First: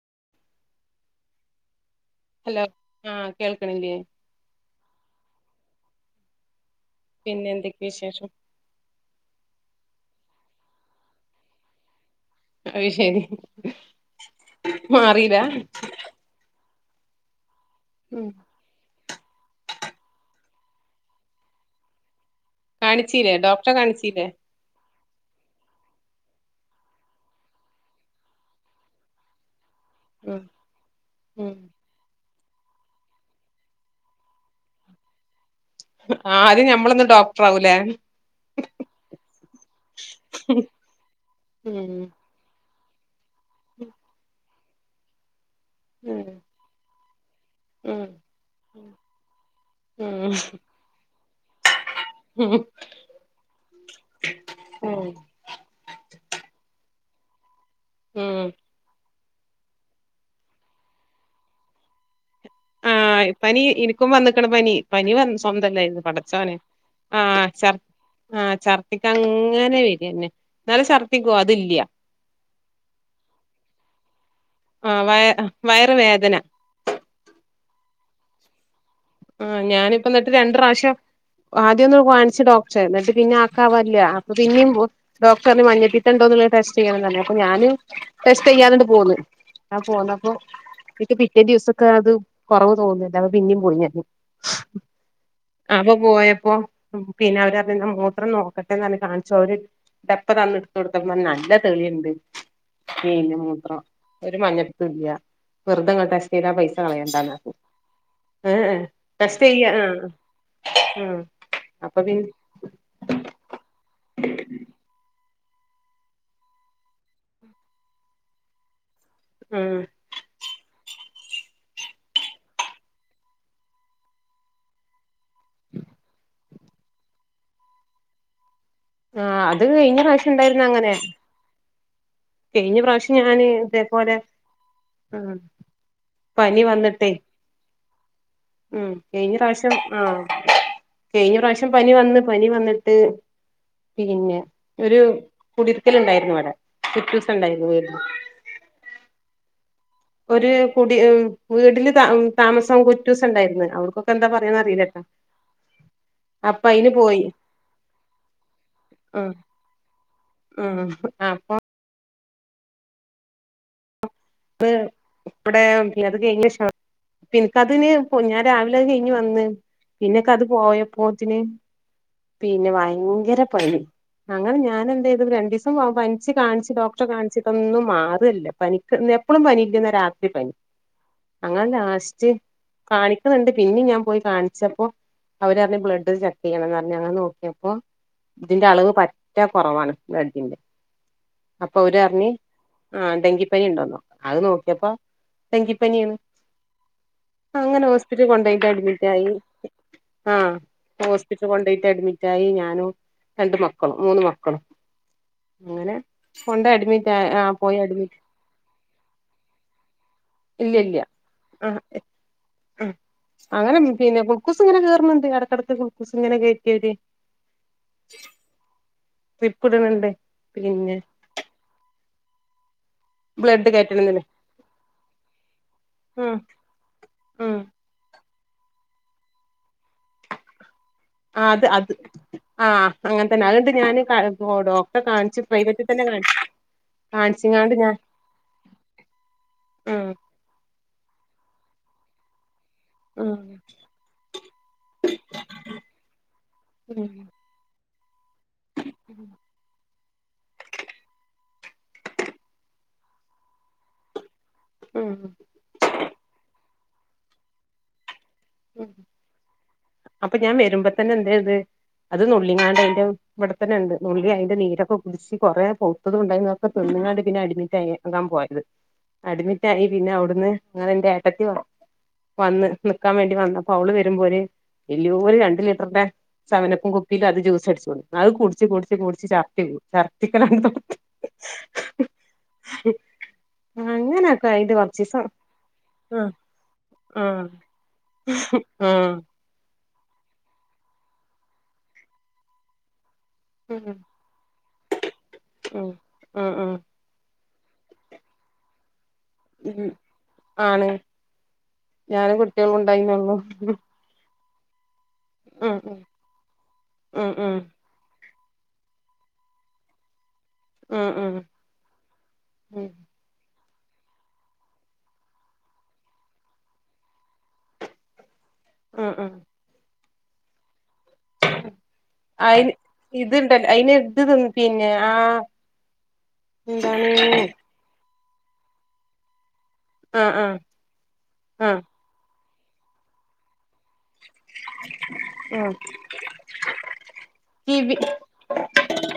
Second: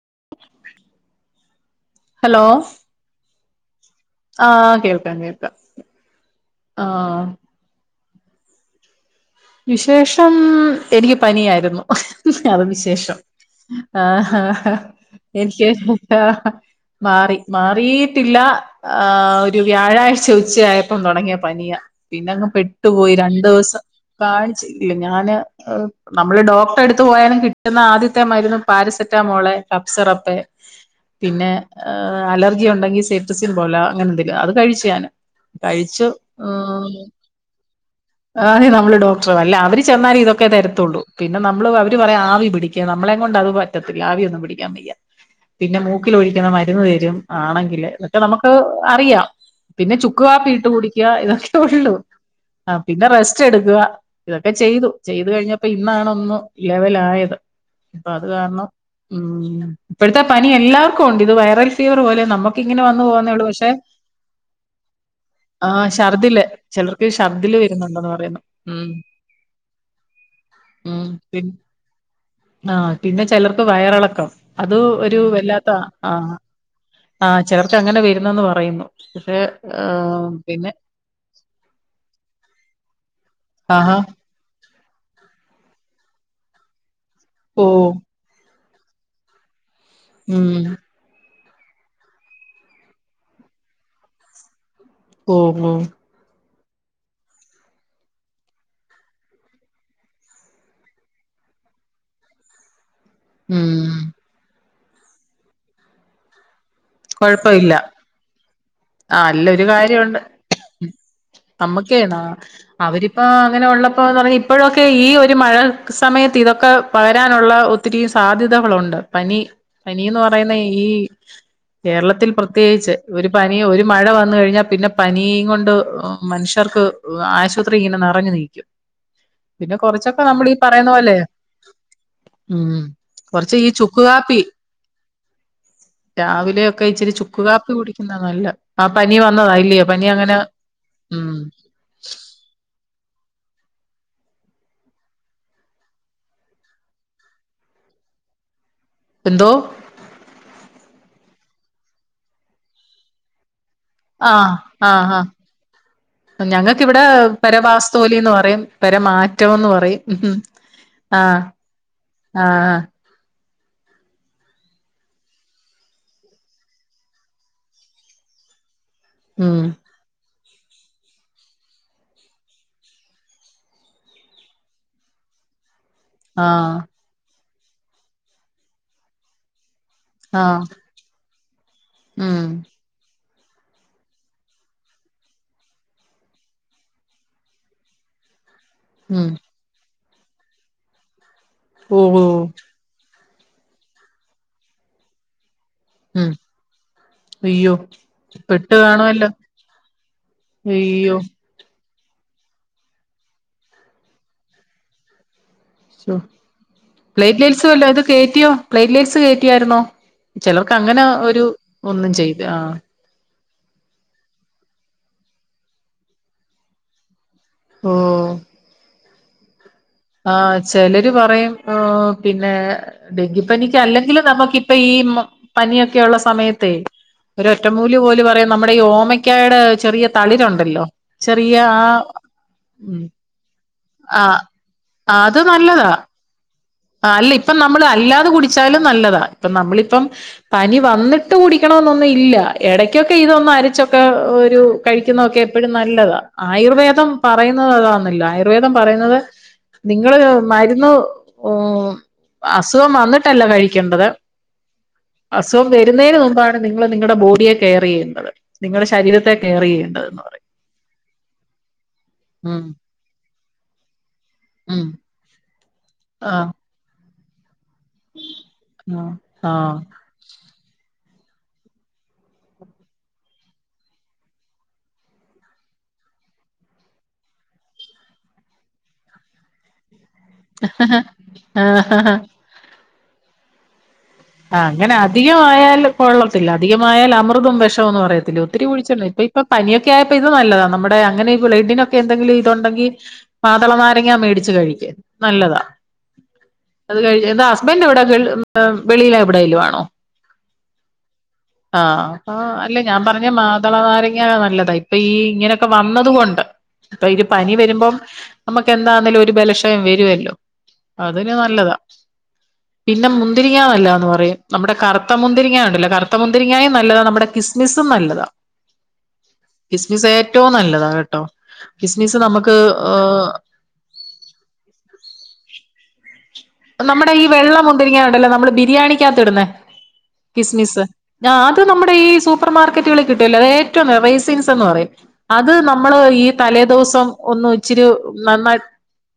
[unintelligible] Hello ആഹ കേൾക്കണില്ലെ ആഹ കേൾക്കാം കേൾക്കാം ആ പിന്നെ എന്തൊക്കെ വിശേഷം വിശേഷം എനിക്ക് പനിയായിരുന്നു [unintelligible] [unintelligible] അത് വിശേഷം ശരി ആ ആ മാറില്ല [unintelligible] എനിക്ക് മാറി ഉം മാറീട്ടില്ല ആ് ആ ഒരു വ്യാഴാഴ്ച ഉച്ചയായപ്പം തുടങ്ങിയ പനിയ പിന്നങ്ങ് പെട്ടുപോയി കാണിച്ചീല്ലേ രണ്ടു ഡോക്ടറെ വ്സം കാണിച്ചീല്ലേ കാഴ്ച്ചില്ല [unintelligible] ഞാൻ നമ്മള് ഡോക്ടറെ എടുത്ത് പോയാലും കിട്ടുന്ന ആദ്യത്തെ മരുന്ന് പാരസെറ്റാമോള് കപ്പ്സിറപ്പ് ഉം പിന്നെ ഉം അലർജി ഉണ്ടെങ്കി [unintelligible] മ്പോല അങ്ങനെ [unintelligible] അത് കഴിച്ചു ഞാൻ കഴിച്ചു ആദ്യം ഉം ഞമ്മളൊന്ന് ഡോക്ടർ ആവൂലേ ആ നി നമ്മള ഡോക്ടർ അല്ല അവര് ചെന്നാലേ ഇതൊക്കെ തരത്തുള്ളൂ. പിന്നെ നമ്മള് അവര് ഉം പറയാ ആവി പിടിക്കു നമ്മളെ കൊണ്ട് അത് പറ്റത്തില്ല. ആവി ഒന്നും പിടിക്കാൻ പയ്യ. പിന്നെ മൂക്കില് ഉം ഒഴിക്കണ മരുന്ന് തരും. ആണെങ്കില് ഉം എന്നക്കെ നമുക്ക് അറിയാം. പിന്നെ ഉം ചുക്ക്കാപ്പീഇട്ട് കുടിക്കുക. ഇതൊക്കെ ഒള്ളു. ഉം ആ പിന്നെ റസ്റ്റ് എടുക്ക. ഇതൊക്കെ ചെയ്തു. ഉം ചെയ്തു കഴിഞ്ഞപ്പോ ഇന്നാണ് ഒന്ന് ലെവലായത്. അപ്പൊ അത് ഉം കാരണം ഉം ഇപ്പോഴത്തെ പനി എല്ലാവർക്കും ഉണ്ട് ഇത് വൈറൽ ഫീവർ പോലെ നമ്മു ഇങ്ങനെ വന്നു ആഹ് പോവുന്നുള്ളു. പനി പക്ഷേ എനിക്കും വന്നിക്കണ് പനി പനി വ ആ സ്വന്തല്ലായിരുന്നു ശർദില് പടച്ചോനെ ചേലോർക് ആഹ് ശർദ്ദി ചർ വരുന്നുണ്ടന്ന് പറയുന്നു. ആഹ് ഉം ഛർദിക്ക് അങ്ങനെ വരന്നെ എന്നാല് ഉം ഛർദിക്കോ പിന്നെ അത് ഇല്ല്യ. ആഹ് പിന്നെ ചിലർക്ക് വയറിളക്കം. അത് ആഹ് ഒരു വയ വല്ലാത്ത, വയറ് വേദന ആഹ് ആ ചിലർക്ക് അങ്ങനെ വരുന്നന്ന് പറയുന്നു. പക്ഷെ ആ ഏഹ് ഞാനിപ്പോന്നിട്ട് രണ്ട് പിന്നെ പ്രാവശ്യം ആദ്യം ഒന്ന് കാണിച്ചു ഡോക്ടറെ എന്നിട്ട് പിന്നെ കവല്ല ആഹാ അപ്പൊ പിന്നിം ഡോക്ടർ പറഞ്ഞു, മഞ്ഞിട്ടീട്ടുണ്ടോന്ന്ള്ളത് ടെസ്റ്റ് ചെയ്യണം. എ അപ്പൊ ഞാന് ഓഹ് ടെസ്റ്റ് ചെയ്യാന് ഇങ്ങട്ട് പോന്ന് ഞൻ പോന്നപ്പോ ഉം എനിക്ക് പി ഈ ദിവസൊക്കെ അത് കുറവ് തോന്നില്ല, അപ്പൊ പിന്നേം പോയി ഞാൻ. ഓഹ് ഓഹ് അപ്പൊ പോയപ്പോ പിന്നെ അവര് പറഞ്ഞു എന്റെ മൂത്രം നോക്കട്ടെന്ന് പറഞ് കാണിച്ചു അവര് ടെപ്പ തന്ന് എടുത്ത് കൊടുത്തപ്പോ നല്ല തെളിയിണ്ട് കയിഞ്ഞ മൂത്രം ഉം ഒരു മഞ്ഞപിതോംല്ല്യ വെറുതെ ഇങ്ങ ടെസ്റ്റിതാ ആ പൈ കളയണ്ടാന്ന് ഏ ഏ ആ അല്ലോരു കാര്യോണ്ട്. ആഹ് നമ്മുക്കെ അപ്പൊ ന്നാ പിന്നെ അവരിപ്പോ അങ്ങനെ ഒള്ളപ്പോ പറയു ഇപ്പോഴക്കെ ഈ ഈ ഒരു മഴ സമയത്ത് ഇതൊക്കെ പകരാനുള്ള ഒത്തിരി സാധ്യതകളോണ്ട്. പനി ആഹ് പനീന്ന് പറയുന്ന ഈ കേരളത്തിൽ പ്രത്യേകിച്ച് ഒരു പനി ഒരു മഴ വന്നു കഴിഞ്ഞാ പിന്നെ പനീം കൊണ്ട് മനുഷ്യ ർക്ക് ആശുപത്രി ഇങ്ങന നെറഞ്ഞു നിക്കും. ആഹ് അത് പിന്നെ കഴിഞ്ഞ കൊറച്ചൊക്കെ പ്രാവശ്യം നമ്മൾ ഈ ഉണ്ടായിരുന്നു പറയണ അങ്ങനെ പോലെ ഉം കഴിഞ്ഞ പ്രാവശ്യം ഞാന് കൊറച്ച് ഈ ചുക്ക് ഇതേപോലെ കാപ്പി ഉം രാവി പനി ലൊക്കെ വന്നിട്ടേ ഇച്ചിരി ചുക്ക് കാപ്പി കുടിക്കുന്നാ നല്ല ആ ഉം പനി കഴിഞ്ഞ വന്നതാ പ്രാവശ്യം ഇല്ലയോ പനി ആഹ് അങ്ങന കഴിഞ്ഞ പ്രാവശ്യം പനി വന്ന്, പനി വന്നിട്ട് പിന്നെ ഒരു കുടിയിരിക്കൽ ഇണ്ടായിരുന്നു ഇവിടെ കുട്ടൂസൻ ഉണ്ടായിരുന്നു പോ എന്തോ? ഒരു കുടി ഏഹ് വീടിന് ത താമസം കുട്ടൂസ് ഒണ്ടായിരുന്നു. അവിടക്കൊക്കെ എന്താ പറയാന്ന് അറിയിലട്ടാ. ഞങ്ങക് ഇവിടെ പര വാസ്തോലിന്ന് പറയും, ഉം പരമാറ്റം എന്ന് പറയും. ഉം ഉം ആഹ് അപ്പൊ ആഹ് ആ അത് ഇവിടെ അത് ക ശ പിൻക്കതിന് ഞാൻ രാവിലെ കയിഞ്ഞ് വന്ന് ഉം പിന്നൊക്കെ അത് പോയപ്പൊത്തിന് പിന്നെ ഭയങ്കര പണി അങ്ങനെ ഞാൻ എന്ത്‌ യ്തു രണ്ടീസം പനിച്ച് കാണിച്ച് ആഹ് ഡോക്ടറെ കാണിചിട്ടൊന്നും മാർണില്ല. പനിക്ക് എപ്പോളും പനി ല്ല രാത്രി പനി ആഹ് അങ്ങനെ ലാസ്റ്റ് ഉം കാണി ഇണ്ട് പിന്നിം ഞാൻ പോയി കാണിച്ചപ്പോ അവരറഞ് ബ്ലഡ് ഒന്ന് ചെക്ക് ചെയ്യണന്ന്റഞ് അങ്ങനെ നോക്കിയപ്പോ ഇതിന്റെ അളവ് ഉം പറ്റ കുറവാണ്, ബ്ലഡിന്റെ, അപ്പൊ അവര് ഓ ഓ പറഞ്, ആ ടെങ്കിപ്പനി ഉണ്ടോന്നോ നോക്കാ അത് നോക്കിയപ്പോ ടെങ്കിപ്പനിയാണ്. ഉം അയ്യോ അങ്ങനെ ഹോസ്പിറ്റലിൽ കൊണ്ടോയിട്ട് പെട്ട് അഡ്മിറ്റ് ആയി. കാണുവല്ലോ ആ അയ്യോ ഹോസ്പിറ്റൽ കൊണ്ടയി അഡ്മിറ്റ് ആയി. ഞാനും രണ്ട് മക്കളും, മൂന്ന് മക്കളും. അങ്ങനെ ശോ കൊണ്ട് അഡ്മിറ്റ് ആ പ്ലാറ്റലീറ്സ് പോയി വല്ലതോ അഡ്മിറ്റ് കയറ്റിയോ പ്ലേറ്റ് ലെസ് കയറ്റിയായിരുന്നോ? ഇല്ല ചിലർക്ക് ഇല്ല അങ്ങനെ ഒരു ഒന്നും ചെയ്ത ആ അവര് പിന്നെ ക്ലൂക്കൂസ് ഇങ്ങനെ കേയറുന്നുണ്ട് ഇടക്ക് ഇടക്ക് ക്ലൂക്കൂസ് ഇങ്ങനെ കയറ്റി കയറ്റി ആഹ് ട്രിപ്പ് ഇടുന്നുണ്ട് ആ പിന്നെ ചിലര് പറയും ആ പിന്നെ ബ്ലഡ് ഡെങ്കിപ്പനിക്ക് കയറ്റണന്നില്ലേ അല്ലെങ്കിലും നമുക്കിപ്പ ഈ പനിയൊക്കെ ഉള്ള ഉം സമയത്തേ ഒരു ഉം ഒറ്റമൂലി പോലെ പറയാം നമ്മുടെ ഈ ഓമയ്ക്കായടെ ചെറിയ തളിരുണ്ടല്ലോ ആ അത് അത് ആ ഉം അങ്ങനെ തന്നെ ആ ഇണ്ട് ഞാന് ആഹ് ഡോക്ടറെ അത് കാണിച്ചു പ്രൈവറ്റിൽ നല്ലതാ തന്നെ കാണിച്ചു. ആ അല്ല ഇപ്പ കാണിച്ചിങ്ങാണ്ട് നമ്മൾ ഞാൻ അല്ലാതെ കുടിച്ചാലും നല്ലതാ ഇപ്പ നമ്മളിപ്പം ഉം പനി വന്നിട്ട് കുടിക്കണന്നൊന്നു ഇല്ല. ഇടയ്ക്കൊക്കെ ഉം ഇതൊന്ന് അരിച്ചൊക്കെ ഒരു കഴിക്കുന്നതൊക്കെ എപ്പോഴും നല്ലതാ ആയുർവേദം ഉം പറയുന്നത് അതാ. ആയുർവേദം പറയുന്നത് നിങ്ങള് മരുന്ന് ഓ അസുഖം വന്നിട്ടല്ല കഴിക്കേണ്ടത്. ഉം അസുഖം വരുന്നതിന് മുമ്പാണ് നിങ്ങള് നിങ്ങളുടെ ബോഡിയെ കെയർ ചെയ്യണ്ടത് നിങ്ങളുടെ ഉം ശരീരത്തെ കെയർ എയ്യേണ്ടത്. അപ്പൊ ഞാൻ വരുമ്പോ തന്നെ എന്തേത് അത് ഉം നുള്ളിങ്ങാണ്ട് അയിന്റെ ഇവട് ത്തന്നെ ഇണ്ട്. നുള്ളി അയിന്റെ ഉം നീരൊക്കെ കുടിച്ച് കുറെ പൗത്തത് ആ ഉണ്ടായിന്ന് അതൊക്കെ നിന്ന്ങ്ങാണ്ട് പിന്നെ അടിമി റ്റായി ക്കാൻ പോയത് ആ അഡ്മിറ്റായി ആയി പിന്നെ അവിടുന്ന് ഇന്നലെന്റ്റെ ത്തി വന്ന് നിക്കാൻ വേണ്ടി വന്നപ്പോ അവള് വരുമ്പോര് വല്യോര് ഒരു രണ്ട് ലിറ്ററിന്റെ സെവൻ അപ്പ്‌ കുപ്പില് അത് ജ്യൂസ്‌ അടിച്ചു കൊണ്ടൊന്നു കുടിച് കുടിച് കുടിച് ചാർത്തി കു ചർ ആഹഹഹ ആഹ ഹ. അങ്ങനൊക്കെ ആ ആയിട്ട് അങ്ങനെ കൊറച്ചീസം അധികമായാൽ ആഹ് കൊള്ളത്തില്ല അധികമായാൽ ആഹ് അമൃതം വെഷോന്ന് പറയത്തില്ലേ ഒത്തിരി കുഴിച്ച ല ആഹ് ഇപ്പ ഇപ്പൊ പനിയൊക്കെ ആയപ്പോ ഇത് നല്ലതാ നമ്മുടെ അങ്ങനെ ബ്ലഡ്‌ നൊക്കെ എന്തെങ്കിലും ഇതുണ്ടെങ്കിൽ. മാതള ഉം നാരങ്ങ മേടിച്ചു കഴിക് നല്ലതാ ഉം ഉം ഉം അത് ക [unintelligible] [unintelligible] ന്റെ എവിടെ വെളിയില എവിടെലും ആണോ? ഉം ആണ് ആഹ അ ഞാനും കുട്ടികളും അല്ല ഞാൻ പറഞ്ഞ ഉണ്ടായിന്നൊള്ളു മാതള നാരങ്ങ നല്ലത് ഇപ്പൊ ഈ ഇങ്ങനെയൊക്കെ ഉം ഉം വന്നത കൊണ്ട് ഇപ്പൊ ഇര് ഉം പനി ഉം വരുമ്പം നമുക്ക് എന്താണേലും ഒരു ബലശയം വരുല്ലോ ഉം അതിന് ഉം നല്ലതാ ഉം പിന്നെ മുന്തി ന്തിരിങ്ങ നല്ലാന്ന് പറയും നമ്മുടെ കറുത്ത മുന്തിരിങ്ങ ഉണ്ടല്ലോ കറുത്ത മുന്തിരിങ്ങും നല്ലതാ നമ്മുടെ കിസ്മിസും നല്ലതാ. ഉംഉം. ഏറ്റവും നല്ലതാ കേട്ടോ കിസ്സ് മിസ് നമുക്ക് അയിന് ഓ. ഇത്ണ്ടല്ലോ അയിന് ഇത് തിന്ന് പിന്നെ ആ നമ്മുടെ എന്താണ് ഈ വെള്ള മുന്തിരി രിങ്ങാണ്ടല്ലേ നമ്മള് ബിരിയാണിക്കകത്തി ഇടുന്നേ. ആഹ് ആഹ് കിസ്മിസ് ഞാൻ അത് ആഹ് നമ്മുടെ ഈ സൂപ്പർ മാർക്കറ്റുകൾ കിട്ടുവല്ലോ ഏറ്റോം രസിൻസ് പറയും അത് ആഹ് നമ്മള് ഈ തലേദിവസം ഒന്ന ഇച്ചിരി കിവി നന്നായി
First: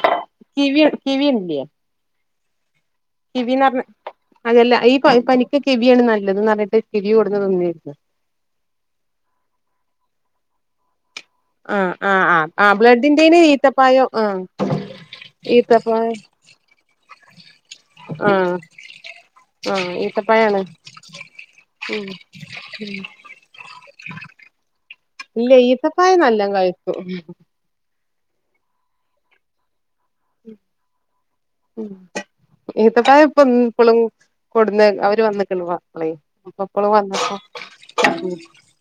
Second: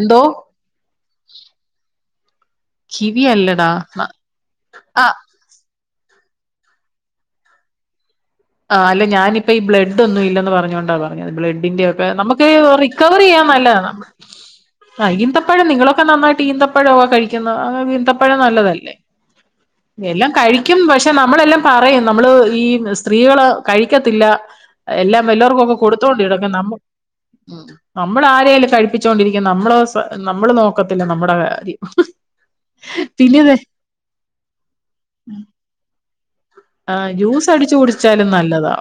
എന്തോ. Kiwi kiwi. [unintelligible] കിവി അല്ലടാ കിവിന്നർഞ്ഞ അതെല്ല ഈ ആ പനിക്ക് കിവി. വ്യാണ് നല്ലതന് പറഞ്ഞിട്ട് കിവി കൊട്ന്ന് തിന്നിര്ന്ന്. ആഹ് അല്ല ഞാനിപ്പ ഈ ബ്ലഡ്ന്നും ഇല്ലന്ന് പറഞ്ഞോണ്ടാ പ ബ്ലഡിന്റെ ആഹ് ഒക്കെ ആഹ് നമുക്ക് ആഹ് ആ റിക്കവറി ബ്ലഡിന്റെന് ചെയ്യാൻ നല്ലതാണ്. ഈത്തപ്പായം ആഹ് ആ് ഈന്തപ്പഴം ഈത്തപ്പഴം നിങ്ങളൊക്കെ നന്നായിട്ട് ഈന്തപ്പഴൊക്കെ കഴിക്കുന്ന അങ്ങ ഈന്തപ്പഴ ആഹ് നല്ലതല്ലേ? ആഹ് എല്ലാം ഈത്തപ്പഴാണ് കഴിക്കും പക്ഷെ നമ്മളെല്ലാം പറയും ഉം നമ്മള് ഈ സ്ത്രീകള് കഴിക്കത്തില്ല എല്ലാം ഇല്ല വലോർക്കും ഈത്തപ്പായം കൊട്ത്തോണ്ടിരി നല്ലോം നമ്മള് കഴിക്കും നമ്മള് ആരേലൊക്കെ കഴിപ്പിച്ചുകൊണ്ടിരിക്കും നമ്മള് സെ നമ്മള് നോക്കത്തില്ല നമ്മുടെ കാര്യം. ഉ ഇത്തപ്പയം ഇപ്പൊ പിന്നെതെ ഇപ്പോളും കൊടുന്ന്ഏരും അവര് വന്ക്ണ് മാപ്പളൈ. അപ്പപ്പോളും ആ വന്നപ്പോ ജ്യൂസ് അടിച്ചു കുടിച്ചാലും നല്ലതാ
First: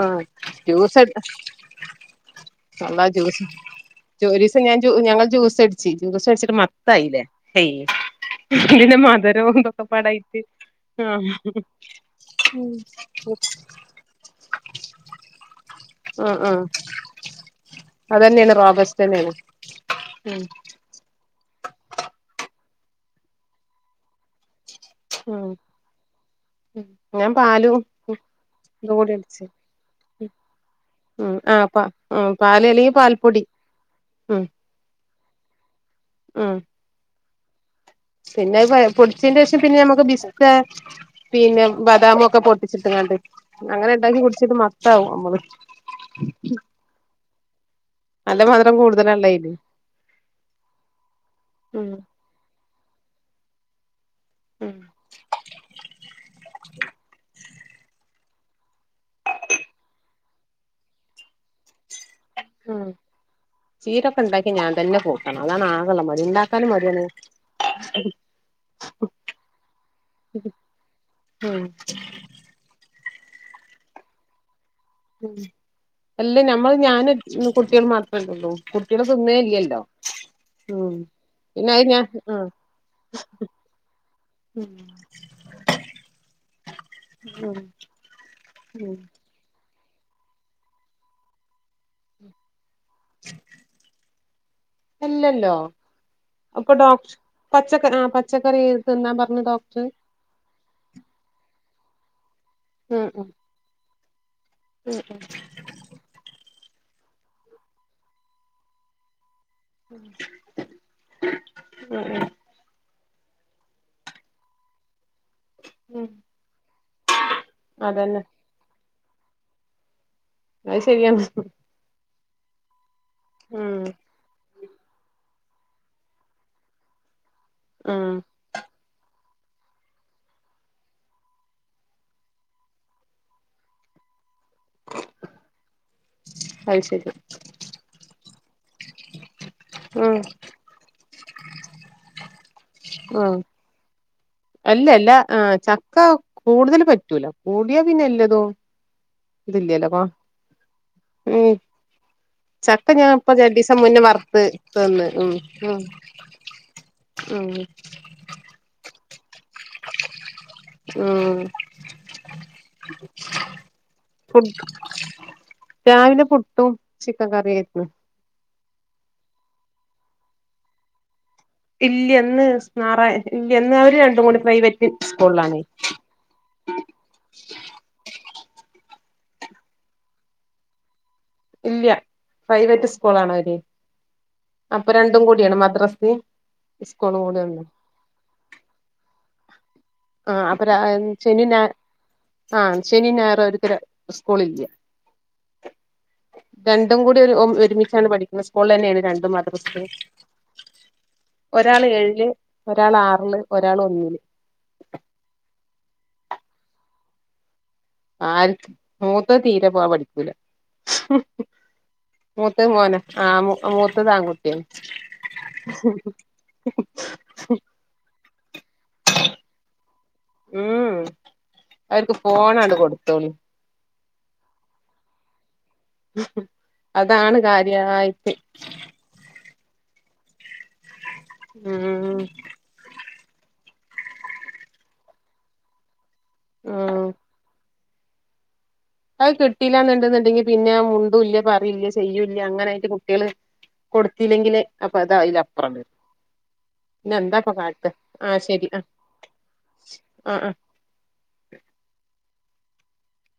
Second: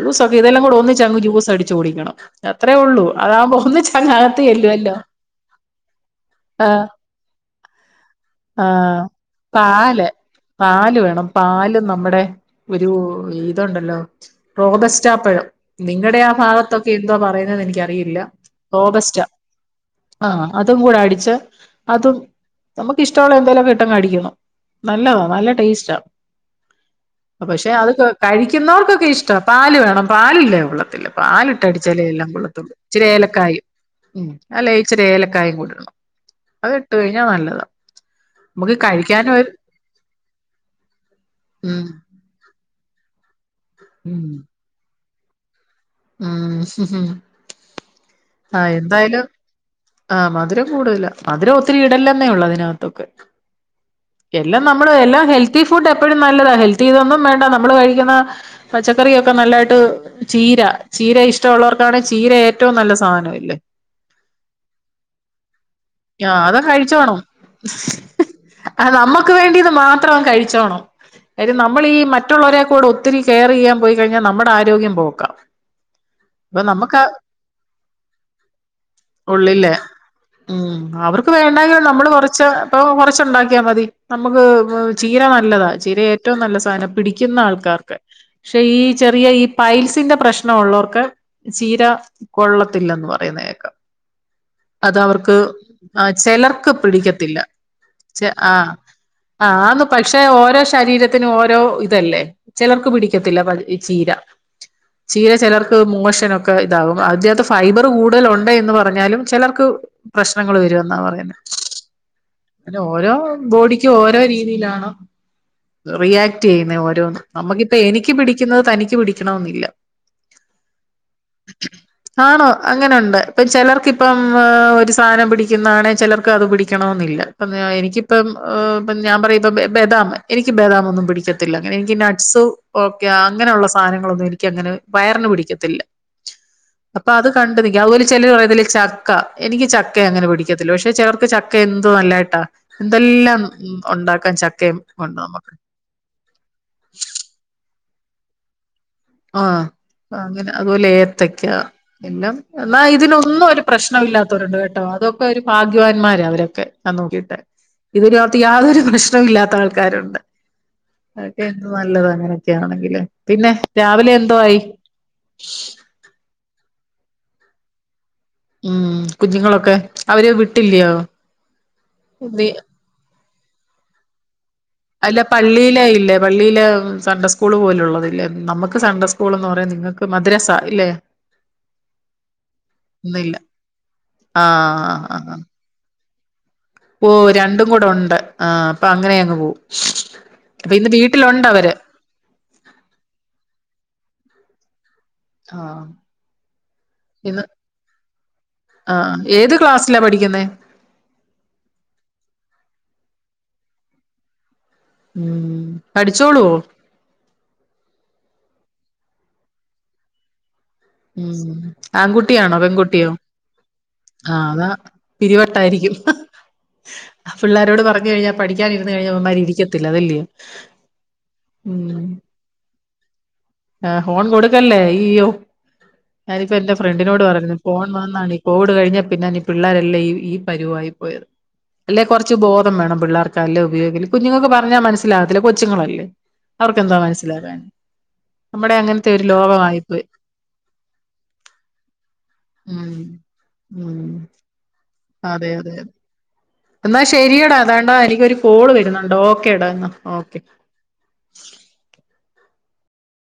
ആ ഇതെല്ലാം കൂടെ ജൂസ ഒന്നിച്ചങ്ങ് ജ്യൂസ് അടിച്ചു കുടിക്കണം അത്രേ അള്ള ഉള്ളൂ ജ്യൂസ് അതാകുമ്പോ ഒന്നിച്ചങ്ങ് അകത്ത് ഒരീസം ഞാൻ ചെല്ലുവല്ലോ ഞങ്ങൾ ജ്യൂസ് അടിച്ചു ജ്യൂസ് അടിച്ചിട്ട് മക [unintelligible] ആ് മധുരവും ഇതൊക്കെ പാല് പാടായിട്ട് പാല് വേണം ആഹ് പാല് നമ്മുടെ ഉം ഒരു. ഇതുണ്ടല്ലോ റോ ബസ്റ്റാപ്പഴം നിങ്ങളുടെ ആ ആഹ് ഭാഗത്തൊക്കെ എന്താ പറയുന്നെന്ന് എനിക്കറിയില്ല. റോബസ്റ്റ്ന്നേണ്. ആഹ അതും കൂടെ അടിച്ച് അതും നമുക്ക് ഇഷ്ടമുള്ള എന്തേലൊക്കെ ഇട്ടങ്ങടിക്കണം. നല്ലത നല്ല ഉം ടേസ്റ്റ. ഞാൻ പക്ഷെ പാലും അത് ഇതും കഴിക്കുനോർക്കൊക്കെ കൂടി ഇഷ്ട്ടാ അടിച്ച് പാല് വേണം പാല് ഇല്ലങ്കികൊള്ളത്തില്ല. ഉം പാൽ ഇട്ട് ആഹ് പ അടിച്ചാലെ എല്ലാം ഉം പാല് കൊള്ളത്തുള്ളൂ അല്ലെങ്കിൽ ചിരി പാൽപ്പൊടി ഏലക്കായിം. ഉം അല്ലേ ഇച്ചിരി ഏലക്കായിം ഉം കൂടടണംഅത് ഇട്ട് കഴിഞ്ഞാൽ നല്ലത. പിന്നെ പൊടിച്ചന്റെ ശേഷം പിന്നെ ഞമ്മുക്ക് പിസ്തെ പിന്നെ ഉം ബദാമൊ ക്കെ പൊട കുടിച്ചിട്ടങ്ങാണ്ട് അങ്ങനെ ഉണ്ടാക്കി ഉം കുടിച്ചിട്ട് മത്താവും അമ്മള്. ഉം ഹും ഹും നല്ല ആ മധുരം എന്തായാലും കൂടുതലല്ലേ അയിന് ആ മധുരം കൂടുതല മധുരം ഒത്തിരി ഉം ഇടലന്നെ ഉള്ളൂ. അതിനകത്തൊക്കെ. എല്ലാം ഉം നമ്മള് എല്ലാം ഹെൽത്തി ഫുഡ് എപ്പോഴും നല്ലതാ ഹെൽത്തി ഇതൊന്നും വേണ്ട. നമ്മൾ കഴിക്കുന്ന പച്ചക്കറിയൊക്കെ നല്ലതായിട്ട് ചീര ചീര ഇഷ്ടമുള്ളവർക്കാണെ ചീര ഏറ്റവും നല്ല സാ. ചീരൊക്ക ഉണ്ടാക്കി ഞാൻ തന്നെ കൂട്ടണം അതാണ് ആകള്ള മടി ഉണ്ടാക്കാനും മടിയാണ്. അ നമ്മുക്ക് വേണ്ടിത് മാത്രം കഴിച്ചോണം. കാര്യം ഉം നമ്മൾ ഈ മറ്റുള്ളവരെ കൂടെ ഒത്തിരി കെയർയ്യാൻ പോയി കഴിഞ്ഞാൽ നമ്മുടെ ആ. ഉ അല്ല ഞമ്മള് നമുക്ക് ഞാന് കുട്ടികൾ മാത്രം ള്ളൂ കുട്ടികള് തിന്നേ ഉള്ളില്ലേ ഇല്ലല്ലോ? ഉം അവർക്ക് പിന്നെ വേണ്ടെങ്കിലും അത് ഞാൻ നമ്മള് കൊറച്ച ആഹ് ഇപ്പൊ കൊറച്ച ഉണ്ടാക്കിയാൽ മതി നമുക്ക് ഉം ചീര. നല്ലതാ ചീര ഏറ്റവും നല്ല സാധനം പിടിക്കുന്ന ആൾക്കാർക്ക് പക്ഷെ ഈ ഉം ചെറിയ ഈ. പൈൽസിന്റെ പ്രശ്നോള്ളർക്ക് ചീര കൊള്ളത്തില്ലന്ന് പറയുന്നേക്കാം. അത് അവർക്ക് അല്ലല്ലോ ആ ചിലർക്ക് അപ്പൊ ഡോക്ടർ പിടിക്കത്തില്ല പച്ചക്ക ആ ച പച്ചക്കറി ആഹ തിന്നാൻ പറഞ്ഞു ആന്ന് ഡോക്ടർ പക്ഷെ ഓരോ ശരീരത്തിനും ഓരോ ഇ. ഇല്ലേ ചിലർക്ക് ഉം ഉം പിടിക്കത്തില്ല ചീര. ഉം ചീര ചിലർക്ക് മോശനൊക്കെ ഇതാവും അതിനകത്ത് ഫൈബർ കൂടുതൽ ഉണ്ട്ന്ന് പറഞ്ഞാലും ചിലർക്ക് പ്രശ്നങ്ങൾ വരന്നാ ഉം ഉം പറയുന്നേ ഓരോ ബോഡിക്കും ഓരോ രീതിയിലാണോ ഉം റിയാക്ട് ചെയ്യുന്നേ ഓരോന്നും നമുക്കിപ്പോ എനിക്ക് അതന്നെ പിടിക്കുന്നത് തനിക്ക് പിടിക്ക. ക്കണമെന്നില്ല. അത് ശെരിയാണ്. ആണോ അങ്ങനെണ്ട് ഇപ്പം ചിലർക്ക ഇപ്പം ഒരു സാധനം പിടിക്ക. ടിക്ക്ണന്നാ ചിലർക്ക് അത് പിടിക്കണന്നില്ല പ്പ ഞാൻ ഉം എനികെപ്പൊ ഞാൻ പറയും. ഇപ്പൊ ബദാം എനിക്ക് ബദാം ഒന്നും പിടിക്കത്തില്ല അങ്ങനെ എനിക്ക് നട്ട്സ് ഓക്കെ അങ്ങനെയുള്ള സാധനങ്ങളൊന്നും എനി. എനിക്കങ്ങനെ വയറിനു പിടിക്കത്തില്ല. അപ്പൊ അത് കണ്ട്നിക്ക അതുപോലെ ചിലർ പറയല് ചക്ക എനിക്ക് ചക്ക ഉം അങ്ങനെ പിടിക്കത്തില്ല പക്ഷെ ചെർ ചക്ക എന്തോ നല്ലായിട്ടാ എന്തെല്ലാം ഉണ്ട. അല്ലല്ല ആ ചക്ക കൂടുതൽ പറ്റൂല. കൂടിയാ പിന്നെ എല്ലതോ. ആ അങ്ങനെ അതുപോലെ ഏത്തക്ക ഉം എല്ലാം എന്നാ ചക്ക ഞാൻ ഇപ്പൊ ഇതിനൊന്നും ഒരു രണ്ടീസം മുന്നേ പ്രശ്നംല്ല. വറുത്ത് ല്ലത്തവരുണ്ട് കേട്ടോ തിന്ന് അതൊക്കെ ഉം ഒരു ഉം ഭാഗ്യവാന്മാരെ അവരൊക്കെ. ഞാൻ നോക്കയിട്ട് ഉം ഇതിനകത്ത് യാതൊരു പ്രശ്നോ പ്രശനമില്ലാത്ത ആൾക്കാരുണ്ട് ഉം അതൊക്കെ എന്ത് നല്ലതക്കെയങ്ങനെയങ്കില് പിന്നെ രാവിലെ എന്തോ പു ആയി. ചിക്കൻകറി അയിക്ക്ണ്. ഉം കുഞ്ഞുങ്ങളൊക്കെ അവര് വിട്ടില്ലയോ? ഇല്ലന്ന് നീ നാറ ഇല്ലന്ന് അവര് രണ്ടും കൂടി പ്രൈവറ്റ് അല്ല സ്കൂളിലാണേ പള്ളിയില ഇല്ലേ പള്ളിയില സണ്ട സ്കൂള് പോലുള്ളത്ല്ലേ നമുക്ക് സണ്ടസ്കൂ സ്കൂളെന്ന് പറയാ നിങ്ങൾക്ക് മദ്രസ ഇല്ലെ ഇല്ല പ്രൈവറ്റ് സ്കൂളാണ് അവര് അപ്പൊ ആഹ് രണ്ടും ആഹ് ആഹ് കൂടിയാണ് മദ്രസ്ന്ന് ഓ രണ്ടും കൂടെ ഉണ്ട് ആഹ അപ്പൊ അങ്ങനെ അങ്ങ് പോവും. ആ അപ്പ അപ്പൊ ര ഇന്ന് വീട്ടിലുണ്ട് അവര് ആ ശനി ഞായറ ഒരുത്തിരെ സ്കൂൾ ഇല്ല ആ രണ്ടും കൂടി ഒരു ഇന്ന് ഒരുമിച്ചാണ് പഠിക്കുന്ന സ്കൂളിൽ ആ തന്നെയാണ് രണ്ടും ഏത് മദ്രസ്ത്ത് ക്ലാസ്സിലാ പഠിക്കുന്നേ ഒരാള് ഏഴ്‌ല് ഒരാള് ആറില് ഒരാള് ഒന്നില് ഉം പഠിച്ചോളു ആൽ മൂത്ത തീരെ പോവാ പഠിക്കൂല. ഉം ആൺകുട്ടിയാണോ മൂത്തത് മോനാ പെൺകുട്ടിയോ ആഹ് മൂത്തത് ആ ആൺകുട്ടിയാണ് അതാ പിരിവട്ടായിരിക്കും. ആ പിള്ളാരോട് പറഞ്ഞു കഴിഞ്ഞാ പഠിക്കാനിരുന്നഴിഞ്ഞാ അവന്മാരിരിക്കത്തില്ല അതല്ലോ. ഉം അവർക്ക് ഫോണാണ് കൊടുത്തോളൂ- ആ ഫോൺ കൊടുക്കല്ലേ യ്യോ ഞാനിപ്പോ എന്റെ ഫ്രണ്ടിനോട് അതാണ് പറയുണ് ഫോൺ വന്നാണ് കാര്യായിട്ട് ഈ കോവിഡ് കഴിഞ്ഞ പിന്നെ പിള്ളേരല്ലേ ഈ ഈ പരുവായി പോയത് അല്ലേ ഉം കുറച്ച് ബോധം വേണം പിള്ളേർക്കല്ല ലൊ. ഉപയോ കുഞ്ഞുങ്ങൾക്ക് പറഞ്ഞാ മനസ്സിലാകത്തില്ല കൊച്ചുങ്ങളല്ലേ അവർക്ക്ന്താ ഉം മനസ്സിലാകാന്? അത് കിട്ടില്ലന്നുണ്ടുണ്ടെങ്കിൽ പി പിന്നെ മുണ്ടുംല്ല പറില്ല ചെയ്യൂല്ല അങ്ങനെയിട്ട് ഉം കുട്ടികള് ഉം കൊടുത്തില്ലെങ്കില് പ്പതാ അയ് അതെ ലപ്പുറ അതെ എന്നാ ശരിയടാ അതാണ്ടാ എനകൊരു കോൾ ആ വരുന്നുണ്ടോ ഓക്കെടാ ന്നാ ആ ഓക്കെ ആ